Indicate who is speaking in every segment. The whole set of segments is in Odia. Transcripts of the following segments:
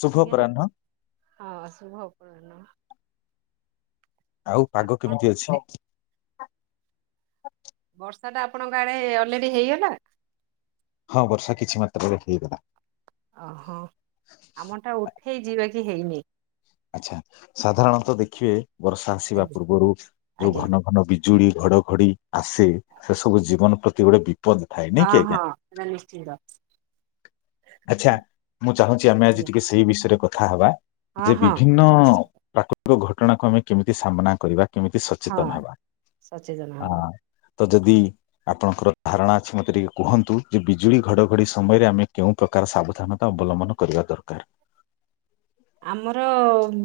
Speaker 1: ଶୁଭ
Speaker 2: ଆଜ୍ଞା
Speaker 1: ଅପରାହ୍ନ
Speaker 2: ନମସ୍କା ହଁ ଶୁଭ ଅପରାହ୍ନ।
Speaker 1: ଆଉ
Speaker 2: ଆପଣ
Speaker 1: ପାଗ
Speaker 2: କଣ
Speaker 1: କେମିତି
Speaker 2: କରୁଥିଲେ?
Speaker 1: ଅଛି?
Speaker 2: ବର୍ଷା ଟା ଆପଣଙ୍କ ଆଡ଼େ ଅଲେଡି ହେଇଗଲା।
Speaker 1: ହଁ ବର୍ଷା କିଛି ମାତ୍ରାରେ ହେଇଗଲା।
Speaker 2: ଓହୋ ଆମ ଟା ଉଠେଇଚି ବାକି ହେଇନି।
Speaker 1: ଆଚ୍ଛା, ସାଧାରଣତଃ ଦେଖିବେ ବର୍ଷା ଆସିବା
Speaker 2: ଆଜ୍ଞା
Speaker 1: ପୂର୍ବରୁ ଯୋଉ
Speaker 2: ଆଜ୍ଞା
Speaker 1: ଘନ ଘନ ବି ଯୁଡ଼ି ଘଡଘଡି ଆସେ ସେ ସବୁ ଜୀବନ ପ୍ରତି ଗୋଟେ ବି
Speaker 2: ହଁ ହଁ ସେଟା ନିଶ୍ଚିନ୍ତ।
Speaker 1: ଆଚ୍ଛା ମୁଁ ଚାହୁଁଛି ଆମେ ଆଜି
Speaker 2: ଆଜ୍ଞା
Speaker 1: ଟିକେ ସେଇ ବିଷୟରେ କଥା ହବା
Speaker 2: ହଁ
Speaker 1: ଯେ
Speaker 2: ହଁ
Speaker 1: ବିଭିନ୍ନ
Speaker 2: ନିଶ୍ଚିନ୍ତ
Speaker 1: ପ୍ରାକୃତି କ ଘଟଣାକୁ ଆମେ କେମିତି ସାମ୍ନା କରିବା କେମିତି
Speaker 2: ହଁ
Speaker 1: ସଚେତନ ହେବା।
Speaker 2: ସଚେତନ
Speaker 1: ଆ
Speaker 2: ହବା।
Speaker 1: ତ ଯଦି ଆପଣଙ୍କର ଧାରଣା ଅଛି ମତେ ଟିକେ କୁହନ୍ତୁ, ଯେ ବିଜୁଳି ଘଡ଼ଘଡ଼ି ସମୟରେ ଆମେ କେଉଁ ପ୍ରକାର ସାବଧାନତା ଅବଲମ୍ବନ କରିବା ଦରକାର?
Speaker 2: ଆମର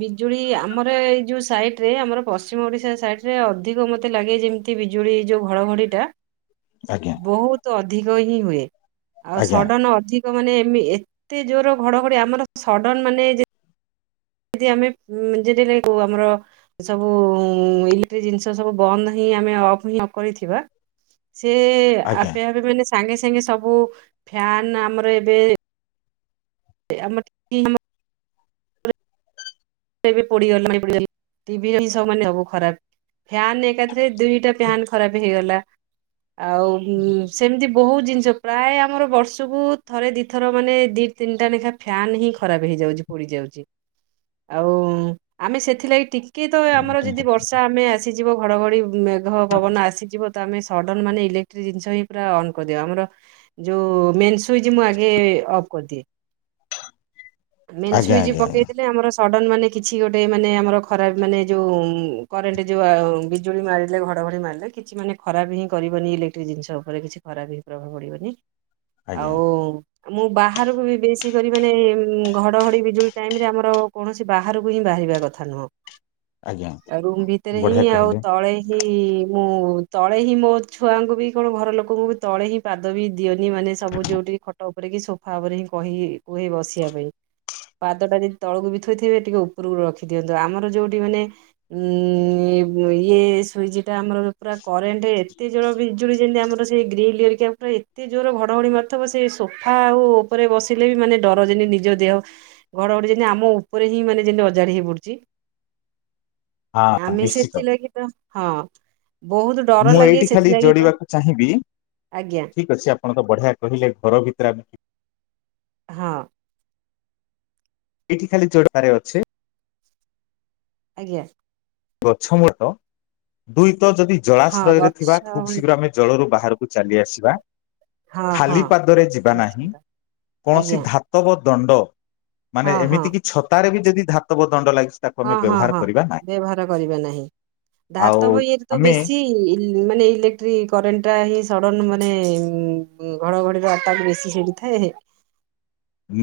Speaker 2: ବିଜୁଳି ଆମର ଏଇ ଯୋଉ ସାଇଟ ରେ ଆମର ପଶ୍ଚିମ ଓଡିଶା ସାଇଟ ରେ ଅଧିକ ମତେ ଲାଗେ ଯେମିତି ବିଜୁଳି ଯୋଉ ଘଡ଼ଘଡ଼ି ଟା
Speaker 1: ଆଜ୍ଞା
Speaker 2: ବୋହୁତ ଅଧିକ ହିଁ ହୁଏ। ଆଉ
Speaker 1: ଆଜ୍ଞା
Speaker 2: ସଡ଼ନ ଅଧିକ କ ମାନେ ଏମି ଏତେ ଜୋରର ଘଡ଼ଘଡ଼ି ଆମର ସଡନ ମାନେ ଯେ ଯେମିତି ଆମେ ଯେଦିନେ ଗୋ ଆମର ସବୁ ଇଲେକ୍ଟ୍ରିକ ଜିନିଷ ସବୁ ବନ୍ଦ ହିଁ ଆମେ ଅଫ ହିଁ ନ କରିଥିବା ସେ
Speaker 1: ଆଜ୍ଞା
Speaker 2: ଆପେ ଆପେ ମାନେ ସାଙ୍ଗେ ସାଙ୍ଗେ ସବୁ ଫ୍ୟାନ ଆମର ଏବେ ଆମ [inaudible] ଏବେ ପୋଡ଼ି ଗଲା [inaudible] ଟିଭି ସମାନେ ହବ ଖରାପ। ଫ୍ୟନ୍ ଏକାଥରେ ଦୁଇଟା ଫ୍ୟାନ ଖରାପ ହେଇଗଲା। ଆଉ ହୁଁ ସେମିତି ବହୁତ ଜିନିଷ ପ୍ରାୟ ଆମର ବର୍ଷକୁ ଥରେ ଦିଥର ମାନେ ଦି ତିନିଟା ଲେଖା ଫ୍ୟାନ୍ ହିଁ ଖରାପ ହେଇଯାଉଛି, ପୋଡ଼ିଯାଉଛି। ଆଉ ଆମେ ସେଥିଲାଗି ଟିକେ ତ ଆମର ଯଦି ବର୍ଷା ଆମେ ଆସିଯିବ ଘଡ଼ଘଡ଼ି ମେ ଘ ପବନ ଆସିଯିବ ତ ଆମେ ସଡ଼ନ ମାନେ ଇଲେକ୍ଟ୍ରି ଜିନିଷ ପୁରା ଅନ କରିଦଉ ଯୋଉ ମେନ୍ସ୍ ସୁଇଚ ମୁଁ ଆଗେ ଅଫ୍ କରିଦିଏ। ମେନ୍
Speaker 1: ଆଜ୍ଞା
Speaker 2: ସୁଇଚ
Speaker 1: ଆଜ୍ଞା ଆଜ୍ଞା
Speaker 2: ପକେଇଦେଲେ ଆମର ସଡ଼ନ ମାନେ କିଛି ଗୋଟେ ମାନେ ଆମର ଖରାପ ମାନେ ଯେଉଁ କରେଣ୍ଟ ଯୋଉ ବିଜୁଳି ମାରିଲେ ଘଡ଼ଘଡ଼ି ମାରିଲେ କିଛି ମାନେ ଖରାପ ହିଁ କରିବନି ଇଲେକ୍ଟ୍ରିକ ଜିନିଷ ଉପରେ କିଛି ଖରାପ ହିଁ ପ୍ରଭାବ ପଡ଼ିବନି।
Speaker 1: ଆଜ୍ଞା
Speaker 2: ଆଉ ମୁଁ ବାହାରକୁ ବି ବେଶୀ କରି ମାନେ ଘଡ଼ଘଡ଼ି ବିଜୁଳି ଟାଇମରେ ଆମର କୌଣସି ବାହାରକୁ ହିଁ ବାହାରିବା କଥା ନୁହଁ
Speaker 1: ଆଜ୍ଞା
Speaker 2: ଆ ରୁମ୍ ଭିତେରେ ହିଁ
Speaker 1: ବଢିଆ
Speaker 2: ଆଉ
Speaker 1: କହିଲେ
Speaker 2: ତଳେ ହି ମୁଁ ତଳେ ହିଁ ମୋ ଛୁଆଙ୍କୁ ବି କଣ ଘରଲୋକଙ୍କୁ ବି ତଳେ ହିଁ ପାଦ ବି ଦିଅନି ମାନେ ସବୁ ଯୋଉଠି ଖଟ ଉପ୍ ଉପେରେ କି ସୋଫା ଉପରେ ହିଁ କହି-କୁହେ ବସିଆ ପାଇଁ। ପାଦଟା ଯଦି ତଳକୁ ବି ଥୋ ଥୋଇଥିବେ ଟିକେ ଉପୁରକୁ ରଖି ଦିଅନ୍ତୁ ଆମର ଯୋଉଠି ମାନେ ଉଁ ଇଏ-ବ୍ ଇଏ ସୁଇଜିଟା ଆମର ପୁରା କରେଣ୍ଟ ଏତେ ଜଳ ବିଜୁଳି ଯେମିତି ଆମର ସେଇ ଗ୍ରୀଲ ହେରିକା ଆମର ଏତେ ଜୋର ଘଡ଼ଘଡ଼ି ମାରୁଥବ ସେ ସୋଫା ଆଉ ଉପରେ ବସିଲେ ବି ମାନେ ଡର ଯେମତି ନିଜ ଦେହ ଘଡଘଡି ଯେମତି ଆମ ଉପ୍ ଉପରେ ହିଁ ମାନେ ଯେମତି ଅଜାଡି ହେଇ ପଡୁଚି,
Speaker 1: ହଁ,
Speaker 2: ଆମେ
Speaker 1: ନିଶ୍ଚିତ
Speaker 2: ସେଥିଲାଗି [inaudible] ହଁ। ବହୁତ୍ ଡ
Speaker 1: ମୁଁ ଏଇଠି ଖାଲି ଯୋଡିବାକୁ ଚାହିଁବି
Speaker 2: ଆଜ୍ଞା
Speaker 1: ଠିକ ଅଛି ଆପ୍ ପଣ ତ ବଢିଆ କହିଲେ ଘର ଭିତରେ ଆମେ
Speaker 2: ହଁ।
Speaker 1: ଏଇଠି ଖାଲି ଜୋ-ଡବାରେ ଅଛି
Speaker 2: ଆଜ୍ଞା।
Speaker 1: ଗଛ ମୂଳ ଦୁଇ ତ ଯଦି
Speaker 2: ହଁ
Speaker 1: ଜଳାଶ୍ରୟରେ ଥିବା
Speaker 2: ଗଛ
Speaker 1: ଖୁବ୍
Speaker 2: ଭଳି
Speaker 1: ଶୀଘ୍ର
Speaker 2: ତ-
Speaker 1: ଆମେ ଜଳରୁ ବାହାରୁକୁ ଚାଲି ଆସିବା।
Speaker 2: ହଁ ହଁ
Speaker 1: ଖାଲି ପାଦରେ ଯିବା ନାହିଁ।
Speaker 2: ନିଶ୍ଚିନ୍ତ
Speaker 1: କୌଣସି
Speaker 2: ଆଜ୍ଞା
Speaker 1: ଧା ଧାତବ ଦଣ୍ଡ ମାନେ
Speaker 2: ହଁ ହଁ
Speaker 1: ଏମିତି କିି ଛତାରେ ବି ଯଦି ଧାତବ ଦଣ୍ଡ ଲାଗିସି ତାକୁ
Speaker 2: ହଁ
Speaker 1: ଆମେ
Speaker 2: ହଁ
Speaker 1: ବ୍ୟବହାର
Speaker 2: ହଁ
Speaker 1: କରିବା ନାହିଁ।
Speaker 2: [inaudible] କରିବା ନାହିଁ,
Speaker 1: ଆଉ
Speaker 2: ଧାତବ ଇଏରେତ
Speaker 1: ଆମେ
Speaker 2: ବେଶୀ ମାନେ ଇଲେକ୍ଟ୍ରି କରେଣ୍ଟ ଟା ହିଁ ସଡନ ମାନେ ଘଡଘଡିର ଆଟାକ ବେଶୀ ସେଠି। ଥାଏ।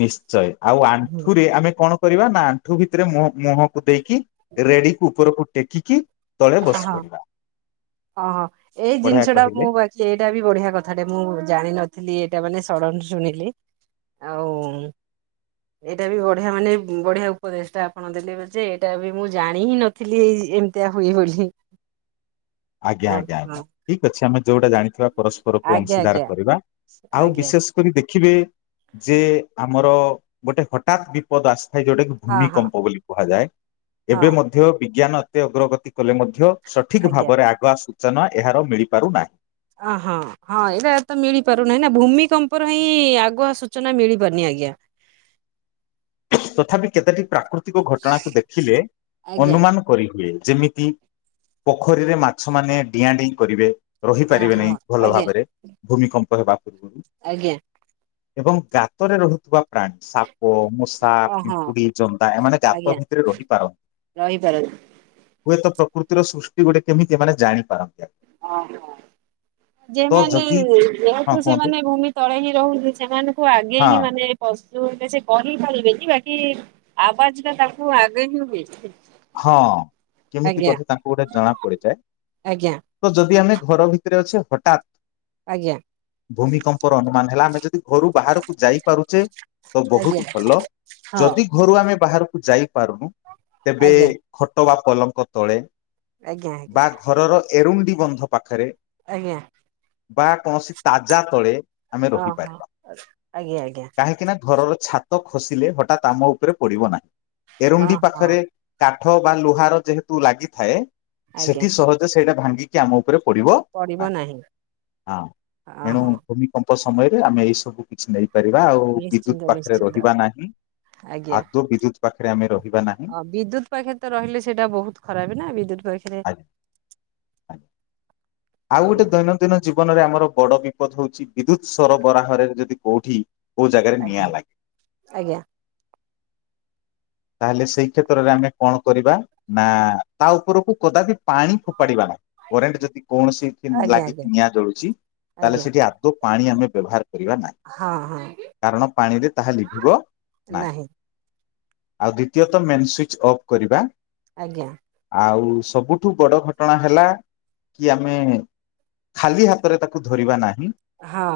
Speaker 1: ନିଶ୍ଚୟ ଆଉ
Speaker 2: ହୁଁ,
Speaker 1: ଆଣ୍ଠୁରେ ଆମେ କଣ କରିବା ନା ଆଣ୍ଠୁ ଭିତରେ ମୁହଁ-ମୁହଁକୁ ଦେଇକି କି ରେଡିକୁ ଉପରକୁ ଟେକିକି ତଳେ ବସି
Speaker 2: ହଁ
Speaker 1: ପଡିବା
Speaker 2: ଅହ ଏଇ
Speaker 1: ବଢିଆ
Speaker 2: ଜିନିଷଟା
Speaker 1: କହିଲେ
Speaker 2: ମୁଁ ବା କିଷଏଇଟା ବି ବଢିଆ କଥାଟେ ମୁଁ ଜାଣିନଥିଲି ଏଇଟା ମାନେ ସଡନ୍ ଶୁଣିଲି। ଆଉ ଏଇଟା ବି ବଢିଆ ମାନେ ବଢିଆ ଉପଦେଶଟା ଆପଣ ଦେଲେ ଯେ ଏଇଟା ବି ମୁଁ ଜାଣି ହିଁ ନ ଥିଲି ଏମିତିଆ ହୁଏବୋଲି।
Speaker 1: ଆଜ୍ଞା ଆଜ୍ଞା ଆଜ୍ଞା ଠିକ ଅଛି ଆମେ ଯୋଉଟା ଜାଣିଥିବା ପରସ୍ପରକୁ
Speaker 2: ଆଜ୍ଞା
Speaker 1: ଅଂଶୀଦାର
Speaker 2: ଆଜ୍ଞା
Speaker 1: କରିବା ଆଉ
Speaker 2: ଆଜ୍ଞା
Speaker 1: ବିଶେଷ୍ ଶ୍ କରି ଦେଖିବେ ଯେ ଆମର ଗୋଟେ ହଠାତ୍ ବିପଦ ଆସିଥାଏ ଯୋଉଟା କି
Speaker 2: ହଁ ହଁ
Speaker 1: ଭୂମିକମ୍ପ ବୋଲି କୁହାଯାଏ।
Speaker 2: ହଁ
Speaker 1: ଏବେ ମଧ୍ୟ ବିଜ୍ଞାନ ଏତେ ଅଗ୍ରଗତି କଲେ ମଧ୍ୟ ସଠିକ୍
Speaker 2: ଆଜ୍ଞା
Speaker 1: ଭାବରେ ଆଗୁଆ ସୂଚନା ଏହାର ମିଳିପାରୁନାହିଁ।
Speaker 2: ଆହଁ। ହଁ ଏଇଟା ତ ମିଳିପାରୁନାଇଁ ନା ଭୂମିକମ୍ପର ହିଁ ଆଗୁଆ ସୂଚନା ମିଳିପାରୁନି ଆଜ୍ଞା।
Speaker 1: ତଥାପି କେତେଟି ପ୍ରାକୃତିକ ଘଟଣାକୁ ଦେଖିଲେ
Speaker 2: ଆଜ୍ଞା
Speaker 1: ଅନୁମାନ କରିହୁଏ, ଯେମିତି ପୋଖରୀରେ ମାଛ ମାନେ ଡିଆଁ ଡେଇଁ କରିବେ ରହିପାରିବେ
Speaker 2: ଓହୋ
Speaker 1: ନାହିଁ ଭଲ
Speaker 2: ଆଜ୍ଞା
Speaker 1: ଭାବରେ ଭୂମିକମ୍ପ ହେବା ପୂର୍ବରୁ।
Speaker 2: ଆଜ୍ଞା।
Speaker 1: ଏବଂ ଗାତରେ ରହୁଥିବା ପ୍ରାଣୀ ସାପ ମୂସ୍ ସା
Speaker 2: ଓହଁ
Speaker 1: ପିମ୍ପୁଡ଼ି ଜନ୍ଦା ଏମାନେ ଗାତ
Speaker 2: ଆଜ୍ଞା
Speaker 1: ଭିତରେ ରହି ପାର
Speaker 2: ରହିପାରନ୍ତି
Speaker 1: ହୁଏତ ପ୍ରକୃତିର ସୃଷ୍ଟି ଗୋଟେ କେମିତି ଏମାନେ ଜାଣିପାରନ୍ତି।
Speaker 2: ଅ ହଁ।
Speaker 1: ତ
Speaker 2: ଯେମାନେ
Speaker 1: ଯଦି ହଁ
Speaker 2: ଯେହତୁ
Speaker 1: କୁହନ୍ତୁ
Speaker 2: ସେମାନେ ଭୂମି ତଳେ ହିଁ ରହୁନ୍ତି ସେମାନଙ୍କୁ ଆଗେ
Speaker 1: ହଁ
Speaker 2: ହିଁ ମାନେ ପଶୁ ହେଲେ ସେ କରିି ପାରିବେନି ବାକି ଆବାଜଟା ତାକୁ ଆଗେ ହିଁ ହୁଏ।
Speaker 1: ହଁ କେମିତି
Speaker 2: ଆଜ୍ଞା
Speaker 1: ପଛେ ତାଙ୍କୁ ଗୋଟେ ଜଣା ପଡିଯାଏ।
Speaker 2: ଆଜ୍ଞା
Speaker 1: ତ ଯଦି ଆମେ ଘର ଭିତରେ ଅଛେ ହଠାତ୍
Speaker 2: ଆଜ୍ଞା।
Speaker 1: ଭୂମିକମ୍ପର ଅନୁମାନ ହେଲା ଆମେ ଯଦି ଘରୁ ବାହାରକୁ ଯାଇପାରୁଚେ ତ
Speaker 2: ଆଜ୍ଞା
Speaker 1: ବହୁତ ଭଲ
Speaker 2: ହଁ
Speaker 1: ଯଦି ଘରୁ ଆମେ ବାହାରକୁ ଯାଇପାରୁନୁ ତେବେ
Speaker 2: ଆଜ୍ଞା
Speaker 1: ଖଟ ବା ପଲଙ୍କ ତଳେ
Speaker 2: ଆଜ୍ଞା
Speaker 1: ବା
Speaker 2: ଆଜ୍ଞା।
Speaker 1: ଘରର ଏରୁଣ୍ଡି ବନ୍ଧ ପାଖରେ
Speaker 2: ଆଜ୍ଞା।
Speaker 1: ବା କୌଣସି ତାଜା ତଳେ ଆମେ
Speaker 2: ଓହୋ
Speaker 1: ରହିପାରିବା
Speaker 2: ଆଜ୍ଞା ଆଜ୍ଞା
Speaker 1: କାହିଁକି ନା ଘରର ଛା ତ ଖସିଲେ ହଠାତ୍ ଆମ ଉପରେ ପଡିବ ନାହିଁ ଏରୁଣ୍ଡି
Speaker 2: ଓହୋ
Speaker 1: ପାଖରେ କାଠ ବା ଲୁହାର ଯେହେତୁ ଲାଗିଥାଏ
Speaker 2: ଆଜ୍ଞା
Speaker 1: ସେଠି ସହଜେ ସେଇଟା ଭାଙ୍ଗି କି ଆମ ଉପରେ ପଡିବ ନାହିଁ ହଁ ଏଣୁ
Speaker 2: ଓହୋ
Speaker 1: ଭୂମି କମ୍ପ ସମୟରେ ଆମେ ଏଇ ସବୁ କିଛି ନେଇ ପାରିବା ଆଉ ବିଦ୍ୟୁତ
Speaker 2: ନିଶ୍ଚିନ୍ତ
Speaker 1: ପାଖରେ
Speaker 2: ନିଶ୍ଚିନ୍ତ
Speaker 1: ରହିବା ନାହିଁ
Speaker 2: ଆଜ୍ଞା
Speaker 1: ଆଦୌ ବିଦ୍ୟୁତ ପାଖରେ ଆମେ ରହିବା ନାହିଁ।
Speaker 2: ଅ ବିଦ୍ୟୁତ ପାଖେ ତ ରହିଲେ ସେଟା ବହୁତ ଖରାପ ନା ବିଦ୍ୟୁତ ପାଖରେ
Speaker 1: ଆଜ୍ଞା ଆଜ୍ଞା। ଆଉ ଗୋଟେ
Speaker 2: ଆଜ୍ଞା
Speaker 1: ଦୈନନ୍ଦିନ ଜୀବନରେ ଆମର ବଡ ବିପଦ ହଉଚି ବିଦ୍ୟୁତ ସରବରାହରେ ଯଦି କୋଉଠି କୋଉ ଜାଗାରେ ନିଆଁ
Speaker 2: ଆଜ୍ଞା
Speaker 1: ଲାଗେ।
Speaker 2: ଆଜ୍ଞା
Speaker 1: ତାହେଲେ ସେଇ କ୍ଷେତ୍ରରେ ଆମେ କଣ କରିବା। ନା ତା ଉପରକୁ କଦାପି ପାଣି ଫୋପାଡିବା ନାହିଁ କରେଣ୍ଟ ଯଦି କୌଣସି କି
Speaker 2: ଆଜ୍ଞା ଆଜ୍ଞା
Speaker 1: ଲାଗିକି ନିଆଁ ଜଳୁଛି ତାହେଲେ
Speaker 2: ଆଜ୍ଞା
Speaker 1: ସେଠି ଆଦୌ ପାଣି ଆମେ ବ୍ୟବହାର କରିବା ନାହିଁ।
Speaker 2: ହଁ ହଁ
Speaker 1: କାରଣ ପାଣିରେ ତାହା ଲିଭିବ ନାଇ।
Speaker 2: ନାହିଁ
Speaker 1: ଆଉ ଦ୍ଵିତୀୟତ ମେନ୍ ସୁଇଚ୍ ଅଫ୍ କରିବା।
Speaker 2: ଆଜ୍ଞା।
Speaker 1: ଆଉ ସବୁଠୁ ବଡ ଘଟଣା ହେଲା କି ଆମେ ଖାଲି ହାତରେ ତାକୁ ଧରିବା ନାହିଁ।
Speaker 2: ହଁ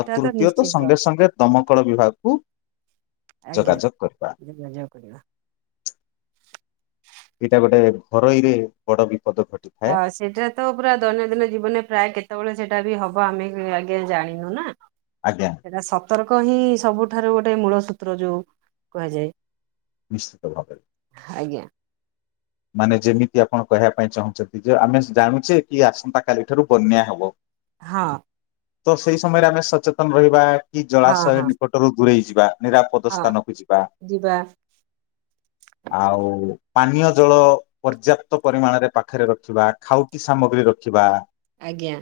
Speaker 1: ଆଉ ତୃତୀୟ ତ
Speaker 2: ନିଶ୍ଚିନ୍ତ
Speaker 1: ସଙ୍ଗେ ସଙ୍ଗେ ଦମକଳ ବିଭାଗକୁ
Speaker 2: ଆଜ୍ଞା
Speaker 1: ଯୋଗାଯୋଗ କରିବା।
Speaker 2: ଯୋଗାଯୋଗ କରିବା। [inaudible]
Speaker 1: ଏଇଟା ଗୋଟେ ଘରୋଇରେ ବଡ ବିପଦ ଘଟି
Speaker 2: ହ ସେଇଟା ତ ପୁରା ଦୈନନ୍ଦିନ ଜୀବନରେ ପ୍ରାୟ କେତେବେଳେ ସେଇଟା ବି ହବ ଆମେ ବି ଆଜ୍ଞ ଜାଣିନୁ ନା।
Speaker 1: ଆଜ୍ଞା।
Speaker 2: ସତର୍କ ହିଁ ସବୁଠାରୁ ଗୋଟେ ମୂଳ ସୂତ୍ର ଯୋଉ କୁହାଯାଏ।
Speaker 1: ନିଶ୍ଚିତ ଭାବରେ।
Speaker 2: ଆଜ୍ଞା।
Speaker 1: ମାନେ ଯେମିତି ଆପଣ କହିବା ପାଇ ଚାହୁଁଛନ୍ତି ଆମେ ଜାନୁଚେ କି ଆସନ୍ତା କାଲି ଠାରୁ ବନ୍ୟା ହବ।
Speaker 2: ହଁ।
Speaker 1: ତ ସେଇ ସମୟରେ ଆମେ ସଚେତନ ରହିବା କି
Speaker 2: ହଁ
Speaker 1: ଜଳାଶୟ
Speaker 2: ହଁ
Speaker 1: ନିକଟରୁ ଦୂରେଇ ଯିବା। ନିରାପଦ
Speaker 2: ହଁ
Speaker 1: ସ୍ଥାନକୁ ଯିବା
Speaker 2: ଯିବା
Speaker 1: ଆଉ ପାନୀୟ, ପୋଟଳ ପର୍ଯ୍ୟାପ୍ତ ପରିମାଣରେ ପାଖରେ ରଖିବା ଖାଉଟି ସାମଗ୍ରି ରଖିବା
Speaker 2: ଆଜ୍ଞା।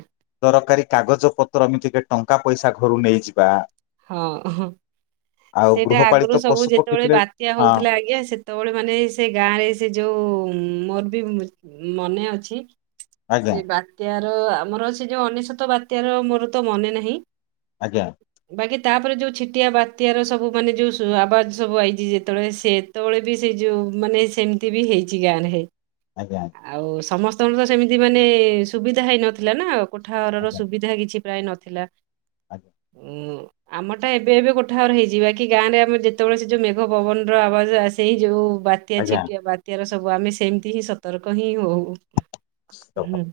Speaker 1: ଦରକାରୀ କାଗଜ ପତ୍ର ଏମିତି କେ ଟଙ୍କା ପଇସା ଘରୁ ନେଇଯିବା
Speaker 2: ହଁ ହ
Speaker 1: ଆଉ
Speaker 2: ସେଇଟା
Speaker 1: ଗୃହପାଳିତ
Speaker 2: ଆଗୁରୁ ସବୁ
Speaker 1: ପଶୁ ପକ୍ଷୀ
Speaker 2: ଯେତେବେଳେ
Speaker 1: ଥିଲେ
Speaker 2: ବାତ୍ୟା
Speaker 1: ହଁ
Speaker 2: ହଉଥିଲା ଆଜ୍ଞା ସେ ସେତୋ ବେଳେ ମାନେ ସେ ଗାଁ ରେ ସେ ଯୋଉ ମୋର ବି ମନେ ଅଛି
Speaker 1: ଆଜ୍ଞା
Speaker 2: ସେ ବାତ୍ୟାର ଆମର ସେ ଯୋଉ ଅନେସୋତ ବାତ୍ୟାର ମୋର ତ ମନେ ନାହିଁ
Speaker 1: ଆଜ୍ଞା।
Speaker 2: ବାକି ତାପରେ ଯୋଉ ଛିଟିଆ ବାତ୍ୟା ର ସବୁ ମାନେ ଯୋଉ ଆବାଜ ସବୁ ଆଇଛି ଯେତେବେଳେ ସେ ସେତୋ ବେଳେ ବି ସେ ଯୋଉ ମାନେ ସେମିତି ବି ହେଇଛି ଗାଁ ରେ।
Speaker 1: ଆଜ୍ଞା ଆ
Speaker 2: ଆଉ ସମସ୍ତଙ୍କର ତ ସେମିତି ମାନେ ସୁବିଧା ହେଇନଥିଲା ନା କୋଠାଘର ର ସୁବିଧା କିଛି ପ୍ରାୟ ନଥିଲା
Speaker 1: ଆଜ୍ଞା।
Speaker 2: ଉଁ। ଆମ ଟା ଏବେ ଏବେ କୋଠା ଆର ହେଇଯିବା କି ଗାଁରେ ଆମର ଯେତେବେଳେ ସେ ଯୋଉ ମେଘ ପବନର ଆବାଜ ସେଇ ଯୋଉ ବା ବାତ୍ୟା
Speaker 1: ଆଜ୍ଞା।
Speaker 2: ଛିଟିଆ ବାତ୍ୟାର ସବୁ ଆମେ ସେମିତି ହିଁ ସତର୍କ ହିଁ ହଉ
Speaker 1: ଆଜ୍ଞା।
Speaker 2: ହୁଁ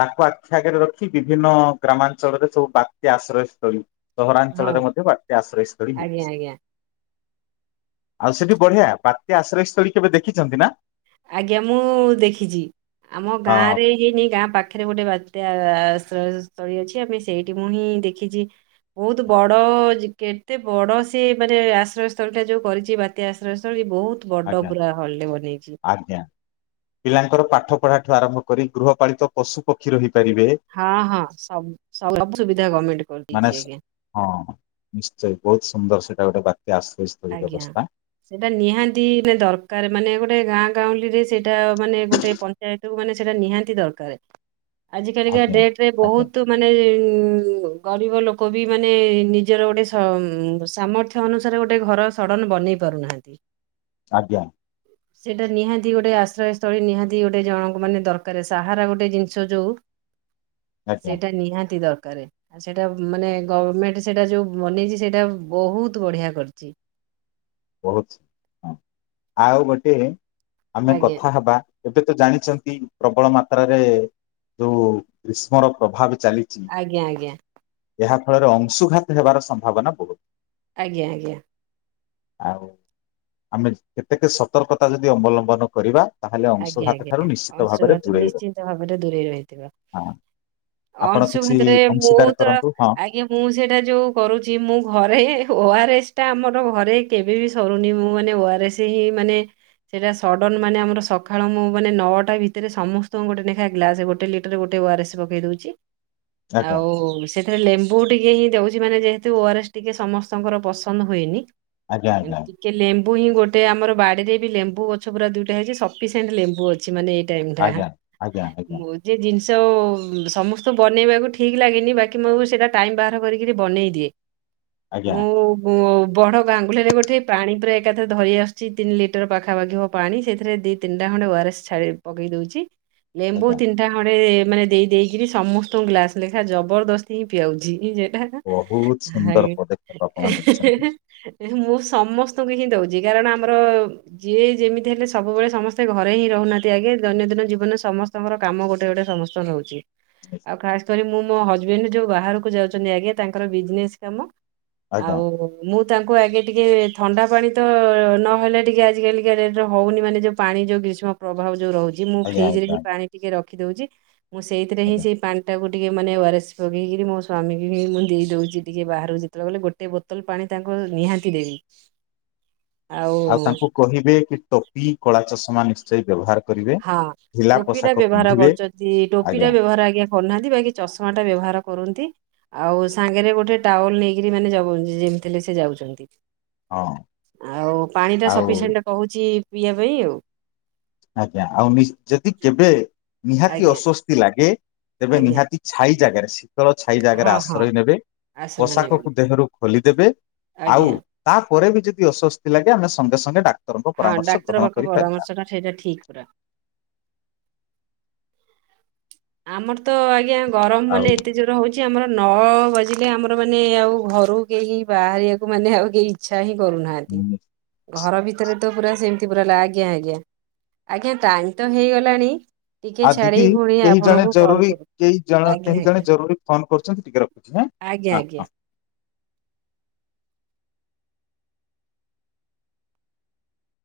Speaker 1: ତାକୁ ଆଖି ଆଗରେ ରଖି ବିଭିନ୍ନ ଗ୍ରାମାଞ୍ଚଳରେ ସବୁ ବାତ୍ୟା ଆଶ୍ରୟସ୍ଥଳୀ
Speaker 2: ହଁ
Speaker 1: ସହରାଞ୍ଚଳରେ ମଧ୍ୟ ବାତ୍ୟା ଆଶ୍ରୟ ସ୍ଥଳୀ
Speaker 2: ଆଜ୍ଞା
Speaker 1: ହେଇଛି।
Speaker 2: ଆଜ୍ଞା।
Speaker 1: ଆଉ ସେଠି ବଢିଆ ବାତ୍ୟା ଆଶ୍ରୟ ସ୍ଥଳୀ କେବେ ଦେଖିଛନ୍ତି ନା
Speaker 2: ଆଜ୍ଞା ମୁଁ ଦେଖିଛି ଆମ ଗାଁ
Speaker 1: ହଁ
Speaker 2: ରେ ହେଇନି ଗାଁ ପାଖ ପାଖରେ ଗୋଟେ ବାତ୍ୟା ଆଶ୍ରୟ ସ୍ଥଳୀ ଅଛି ଆମେ ସେଇଠି ପୁଣି ଦେଖିଛି ବହୁତ ବଡ଼ ଜିପି ଏ କେତେ ବଡ଼ ସେ ମାନେ ଆଶ୍ରୟସ୍ଥଳୀଟା ଯଉ କରିଛି ବାତ୍ୟା ଆଶ୍ରୟସ୍ଥଳୀ ବହୁତ ବଡ
Speaker 1: ଆଜ୍ଞା
Speaker 2: ପୁରା ହଲଟେ ବନେଇଛି।
Speaker 1: ଆଜ୍ଞା। ପିଲାଙ୍କର ପାଠ ପଢା ଠୁ ଆରମ୍ଭ କରି ଗୃହପାଳିତ ପଶୁ ପକ୍ଷୀ ରହିପାରିବେ
Speaker 2: ହଁ ହଁ ସବୁୁ ସବୁ ସୁବିଧା ଗଭର୍ଣ୍ଣମେଣ୍ଟ
Speaker 1: ମାନେ
Speaker 2: କରିଦେଇଛି ଆଜ୍ଞା।
Speaker 1: ହଁ ନିଶ୍ଚୟ ବହୁତ ସୁନ୍ଦର ସେଇଟା ଗୋଟେ ବାତ୍ୟା ଆଶ୍ରୟ ସ୍ଥଳୀ
Speaker 2: ଆଜ୍ଞା। ସେଇଟା ନିହାତି ଦରକାର ମାନେ ଗୋଟେ ଗାଁ ଗାଉଁଲି ରେ ସେଇଟା ମାନେ ଗୋଟେ ଯେହେତୁ ମାନେ ସେଟା ନିହାତି ଦରକାର ଆଜି କାଲିକା
Speaker 1: ଆଜ୍ଞା।
Speaker 2: ଡେଟ ରେ
Speaker 1: ଆଜ୍ଞା
Speaker 2: ବହୁତ ମାନେ ଗରିବ ଲୋକ ବି ମାନେ ନିଜର ଗୋଟେସା ସାମର୍ଥ୍ୟ ଅନୁସାରେ ଗୋଟେ ଗୋଟେ ଘର ସଡ଼ନ ବନେଇ ପାରୁନାହାନ୍ତି।
Speaker 1: ଆଜ୍ଞା।
Speaker 2: [unintelligible] ସେଇଟା ନିହାତି ଗୋଟେ ଆଶ୍ରୟ ସ୍ଥଳୀ ନିହାତି ଗୋଟେ ଜଣଙ୍କ ମାନେ ଦରକାର ସାହାରା ଗୋଟେ ଜିନିଷ ଯୋଉ
Speaker 1: ଆଜ୍ଞା
Speaker 2: ସେଇଟା ନିହାତି ଦରକାରେ ସେଇଟା ମାନେ ଗଭମେଣ୍ଟ ସେଟା ଯୋଉ ବନେଇଛି ସେଇଟା ବହୁତ ବଢିଆ କରିଛି। ଜି।
Speaker 1: ବହୁତ ହଁ ଆଉ ଗୋଟେ ଆମେ
Speaker 2: ଆଜ୍ଞା
Speaker 1: କଥା ହବା ଏବେ ତ ଜାଣିଛନ୍ତି ପ୍ରବଳ ମାତ୍ରାରେ ଯୋଉ ଗ୍ରୀଷ୍ମର ପ୍ରଭାବ ଚାଲିଛି।
Speaker 2: ଆଜ୍ଞା ଆଜ୍ଞା।
Speaker 1: ଏହା ଫଳରେ ଅଂଶୁଘାତ ହେବାର ସମ୍ଭାବନା ବହୁତ
Speaker 2: ଆଜ୍ଞା ଆଜ୍ଞା।
Speaker 1: ଆଉ ଆମେ କେତେକେ ସତର୍କତା ଯଦି ଅବଲମ୍ବନ କରିବା ତାହେଲେ
Speaker 2: ଆଜ୍ଞା
Speaker 1: ଅଂଶୁଘାତ ଠାରୁ
Speaker 2: ଆଜ୍ଞା
Speaker 1: ନିଶ୍ଚିତ ଭାବରେ
Speaker 2: ଅଂଶୁଘାତ
Speaker 1: ଦୂରେଇ ରହିବା
Speaker 2: ନିଶ୍ଚିନ୍ତ ଭାବରେ ଦୂରେଇ ରହିଥିବ।
Speaker 1: ହଁ ଆପଣ କିଛି
Speaker 2: ଅଂଶୁଘାତ ରେ ମୁଁ
Speaker 1: ଅଂଶୀଦାର
Speaker 2: ତ
Speaker 1: କରନ୍ତୁ ହଁ
Speaker 2: ଆଜ୍ଞା। ମୁଁ ସେଇଟା ଯୋଉ କରୁଚି ମୁଁ ଘରେ ଓଆରଏସ ଟା ଆମର ଘରେ କେବେ ବି ସରୁନି। ମୁଁ ମାନେ ଓଆରଏସ [unintelligible] ମାନେ ସେଟା ସଡନ ମାନେ ଆମର ସକ ସଖାଳୁ ମୁଁ ମାନେ ନଅଟା ଭିତେରେ ସମସ୍ତଙ୍କୁ ଗୋଟେ ନେଖା ଗ୍ଲାସେ ଗୋଟେ ଲିଟର ଗୋଟେ ଓଆରଏସ୍ ପକେଇ ଦଉଛି।
Speaker 1: ଆଜ୍ଞା
Speaker 2: ଆଉ ସି ସେଥିରେ ଲେମ୍ବୁ ଟିକେ ହିଁ ଦଉଛି ମାନେ ଯେହେତୁ ଓଆରଏସ ଟିକେ ସମସ୍ତଙ୍କର ପସନ୍ଦ ହୁଏନି।
Speaker 1: ଆଜ୍ଞା
Speaker 2: ଏତି ଟିକେ ଲେମ୍ବୁ ହିଁ ଗୋଟେ ଆମର ବାଡିରେ ବି ଲେମ୍ବୁ ଗଛ ପୁରା ଦୁଇଟା ହେଇଛି ସପ୍ ସଫିସେଣ୍ଟ ଲେମ୍ବୁ ଅଛି ମାନେ ଏଇ ଟାଇମ ଟା
Speaker 1: ଆଜ୍ଞା ଆଜ୍ଞା ଆଜ୍ଞା ଆଜ୍ଞା
Speaker 2: ମୋ ଯେ ଜିନିଷ ଆଉ ସମସ୍ତଙ୍କୁ ବନେଇବାକୁ ଠିକ୍ ଲାଗେନି ବାକି ମୁଁ ସେଇଟା ଟାଇମ୍ ବାହାର କରିକିରି ବନେଇ ଦିଏ।
Speaker 1: ଆଜ୍ଞା
Speaker 2: ମୁଁ ମୁଁ ବଡ ଗାଙ୍ଗୁଲାରେ ଗୋଟେ ପାଣି ପୁରା ଏକାଥରେ ଧରି ଆସୁଛି ତିନି ଲିଟର ପାଖାପାଖି ହବ ପାଣି ସେଥିରେ ଦି ତିନିଟା ଖଣ୍ଡେ ଓଆରସ୍ ଛାଡି ପକେଇ ଦଉଛି ଲେମ୍ବୁ
Speaker 1: ଆଜ୍ଞା
Speaker 2: ତି ନିଟା ଖଣ୍ଡେ ମାନେ ଦେଇ ଦେଇକିରି ସମସ୍ତଙ୍କୁ ଗ୍ଲାସେ ଲେଖା ଜବରଦସ୍ତି ହିଁ ପିଆଉଛି ସେଟା।
Speaker 1: ବହୁତ ସୁନ୍ଦର
Speaker 2: ହାଏ
Speaker 1: ପଦକ୍ଷେପ ଆପଣ ନେଇଛନ୍ତି
Speaker 2: ଏହେଁଏ ମୁଁ ସମସ୍ତଙ୍କୁ ହିଁ ଦଉଚି। କାରଣ ଆମର ଯିଏ ଯେମିତି ହେଲେ ସବୁବେଳେ ସମସ୍ତେ ସମସ୍ତେ ଘରେ ହିଁ ରହୁନାହାନ୍ତି ଆଜ୍ଞା। ଦୈନନ୍ଦିନ ଜୀବନେ ସମସ୍ତଙ୍କର କାମ ଗୋଟେ ଗୋଟେ ସମସ୍ତଙ୍କ ରହୁଛି। ଆଉ ଖାସ୍ କରି ମୁଁ ମୋ ହଜବେଣ୍ଡ ଯୋଉ ବାହାରକୁ ଯାଉଛନ୍ତି ଆଜ୍ଞା ତାଙ୍କର ବିଜନେସ୍ କାମ।
Speaker 1: ଆଜ୍ଞା
Speaker 2: ଆଉ ମୁଁ ତାଙ୍କୁ ଆଗେ ଟିକେ ଥଣ୍ଡା ପାଣି ତ ନହେଲେ ଟିକେ ଆଜିକାଲିକା ଡେଟରେ ହଉନି ମାନେ ଯୋଉ ପାଣି ଯୋଉ ଗ୍ରୀଷ୍ମ ପ୍ରଭାବ ଯୋଉ ରହୁଛି ମୁଁ
Speaker 1: ଆଜ୍ଞା
Speaker 2: ଫ୍ରିଜରେ
Speaker 1: ଆଜ୍ଞା
Speaker 2: ହିଁ ପାଣି ଟିକେ ରଖିଦଉଛି। ମୁଁ ସେଇଥିରେ ହିଁ
Speaker 1: ଆଜ୍ଞା
Speaker 2: ସେଇ ପାଣିଟାକୁ ଟିକେ ମାନେ ଓଆରଏସ୍ ପକେଇକିରି ମୋ ସ୍ବାମୀକି ବି ମୁଁ ଦେଇଦଉଛି ଟିକେ। ବାହାରୁଛି ଯେତେବେଳେ ଗଲେ ଗୋଟେ ଗୋଟେ ବୋତଲ ପାଣି ତାଙ୍କୁ ନିହାତି ଦେବି।
Speaker 1: ଆଉ ତାଙ୍କୁ କହିବେ କି ଟୋପି କଳା ଚଷମା ନିଶ୍ଚୟ ବ୍ୟବହାର କରିବେ
Speaker 2: ହଁ
Speaker 1: ଢିଲା
Speaker 2: ଟୋପି ଟା
Speaker 1: ପୋଷାକ
Speaker 2: ବ୍ୟବହାର
Speaker 1: ପିନ୍ଧିବେ
Speaker 2: କରୁଛନ୍ତି। ଟୋପି ଟା
Speaker 1: ଆଜ୍ଞା
Speaker 2: ବ୍ୟବହାର ଆଜ୍ଞା କରୁନାହାନ୍ତି ବାକି ଚଷମା ଟା ବ୍ୟବହାର କରନ୍ତି। ଆଉ ସାଙ୍ଗରେ ଗୋଟେ ଟାୱେଲ ନେଇକିରି ମାନେ ଯବ ଯେମିତିହେଲେ ସେ ଯାଉଛନ୍ତି।
Speaker 1: ହଁ
Speaker 2: ଆଉ ପାଣି ଟା
Speaker 1: ଆଉ
Speaker 2: ସଫିସେଣ୍ଟ କହୁଛି ପିଇବା ପାଇଁ ଆଉ।
Speaker 1: ଆଜ୍ଞା। ଆଉ ନିଶ୍ଚି ଯଦି କେବେ ନିହାତି
Speaker 2: ଆଜ୍ଞା
Speaker 1: ଅସ୍ଵସ୍ଥି ଲାଗେ ତେବେ
Speaker 2: ଆଜ୍ଞା
Speaker 1: ନିହାତି ଛାଇ ଜାଗାରେ, ଶୀତଳ ଛାଇ ଜାଗାରେ
Speaker 2: ହଁ ହଁ
Speaker 1: ଆଶ୍ରୟ ନେବେ।
Speaker 2: ଆଶ୍ରୟ ବୋଲି
Speaker 1: ପୋଷାକକୁ ଦେହରୁ ଖୋଲିଦେବେ। ଆଉ
Speaker 2: ଆଜ୍ଞା
Speaker 1: ତାପରେ ବି ଯଦି ଅସ୍ୱସ୍ଥି ଲାଗେ ଆମେ ସଙ୍ଗେ ସଙ୍ଗେ ଡାକ୍ତରଙ୍କ
Speaker 2: ହଁ
Speaker 1: ପରାମର୍ଶ
Speaker 2: ଡାକ୍ତର
Speaker 1: ଗ୍ରହଣ
Speaker 2: ପାଖ
Speaker 1: କରିପାରିବା।
Speaker 2: ପରାମର୍ଶ ଟା ସେଇଟା ଠିକ୍ ପୁରା। ଆମର ତ ଆଜ୍ଞା ଗରମ
Speaker 1: ଆଉ
Speaker 2: ମାନେ ଏତେ ଯୋର ରେ ହଉଛି ଆମର ନ ବାଜିଲେ ଆମର ମାନେ ଆଉ ଘରୁ କେହି ବାହାରିବାକୁ ମାନେ ଆଉ କେହି ଇ ଇଚ୍ଛା ହିଁ କରୁନାହାନ୍ତି।
Speaker 1: ହୁଁ
Speaker 2: ଘର ଭିତର ତ ପୁରା ସେମିତି ପୁରା, ଆଜ୍ଞା ଆଜ୍ଞା ଆଜ୍ଞା ଟାଇମ ତ ହେଇଗଲାଣି, ଟିକେ
Speaker 1: ଆଉ ଦିଦି
Speaker 2: ଛାଡିକି ପୁଣି ଆପ୍
Speaker 1: କେହି ଜଣେ ଜରୁରୀ, କେଇ ଜଣ କେହି ଜଣେ ଜରୁରୀ ଫୋନ କରୁଛନ୍ତି ଟିକେ ରଖୁଛି ହଁ
Speaker 2: ଆଜ୍ଞା
Speaker 1: ହଁ
Speaker 2: ଆଜ୍ଞା
Speaker 1: ହଁ।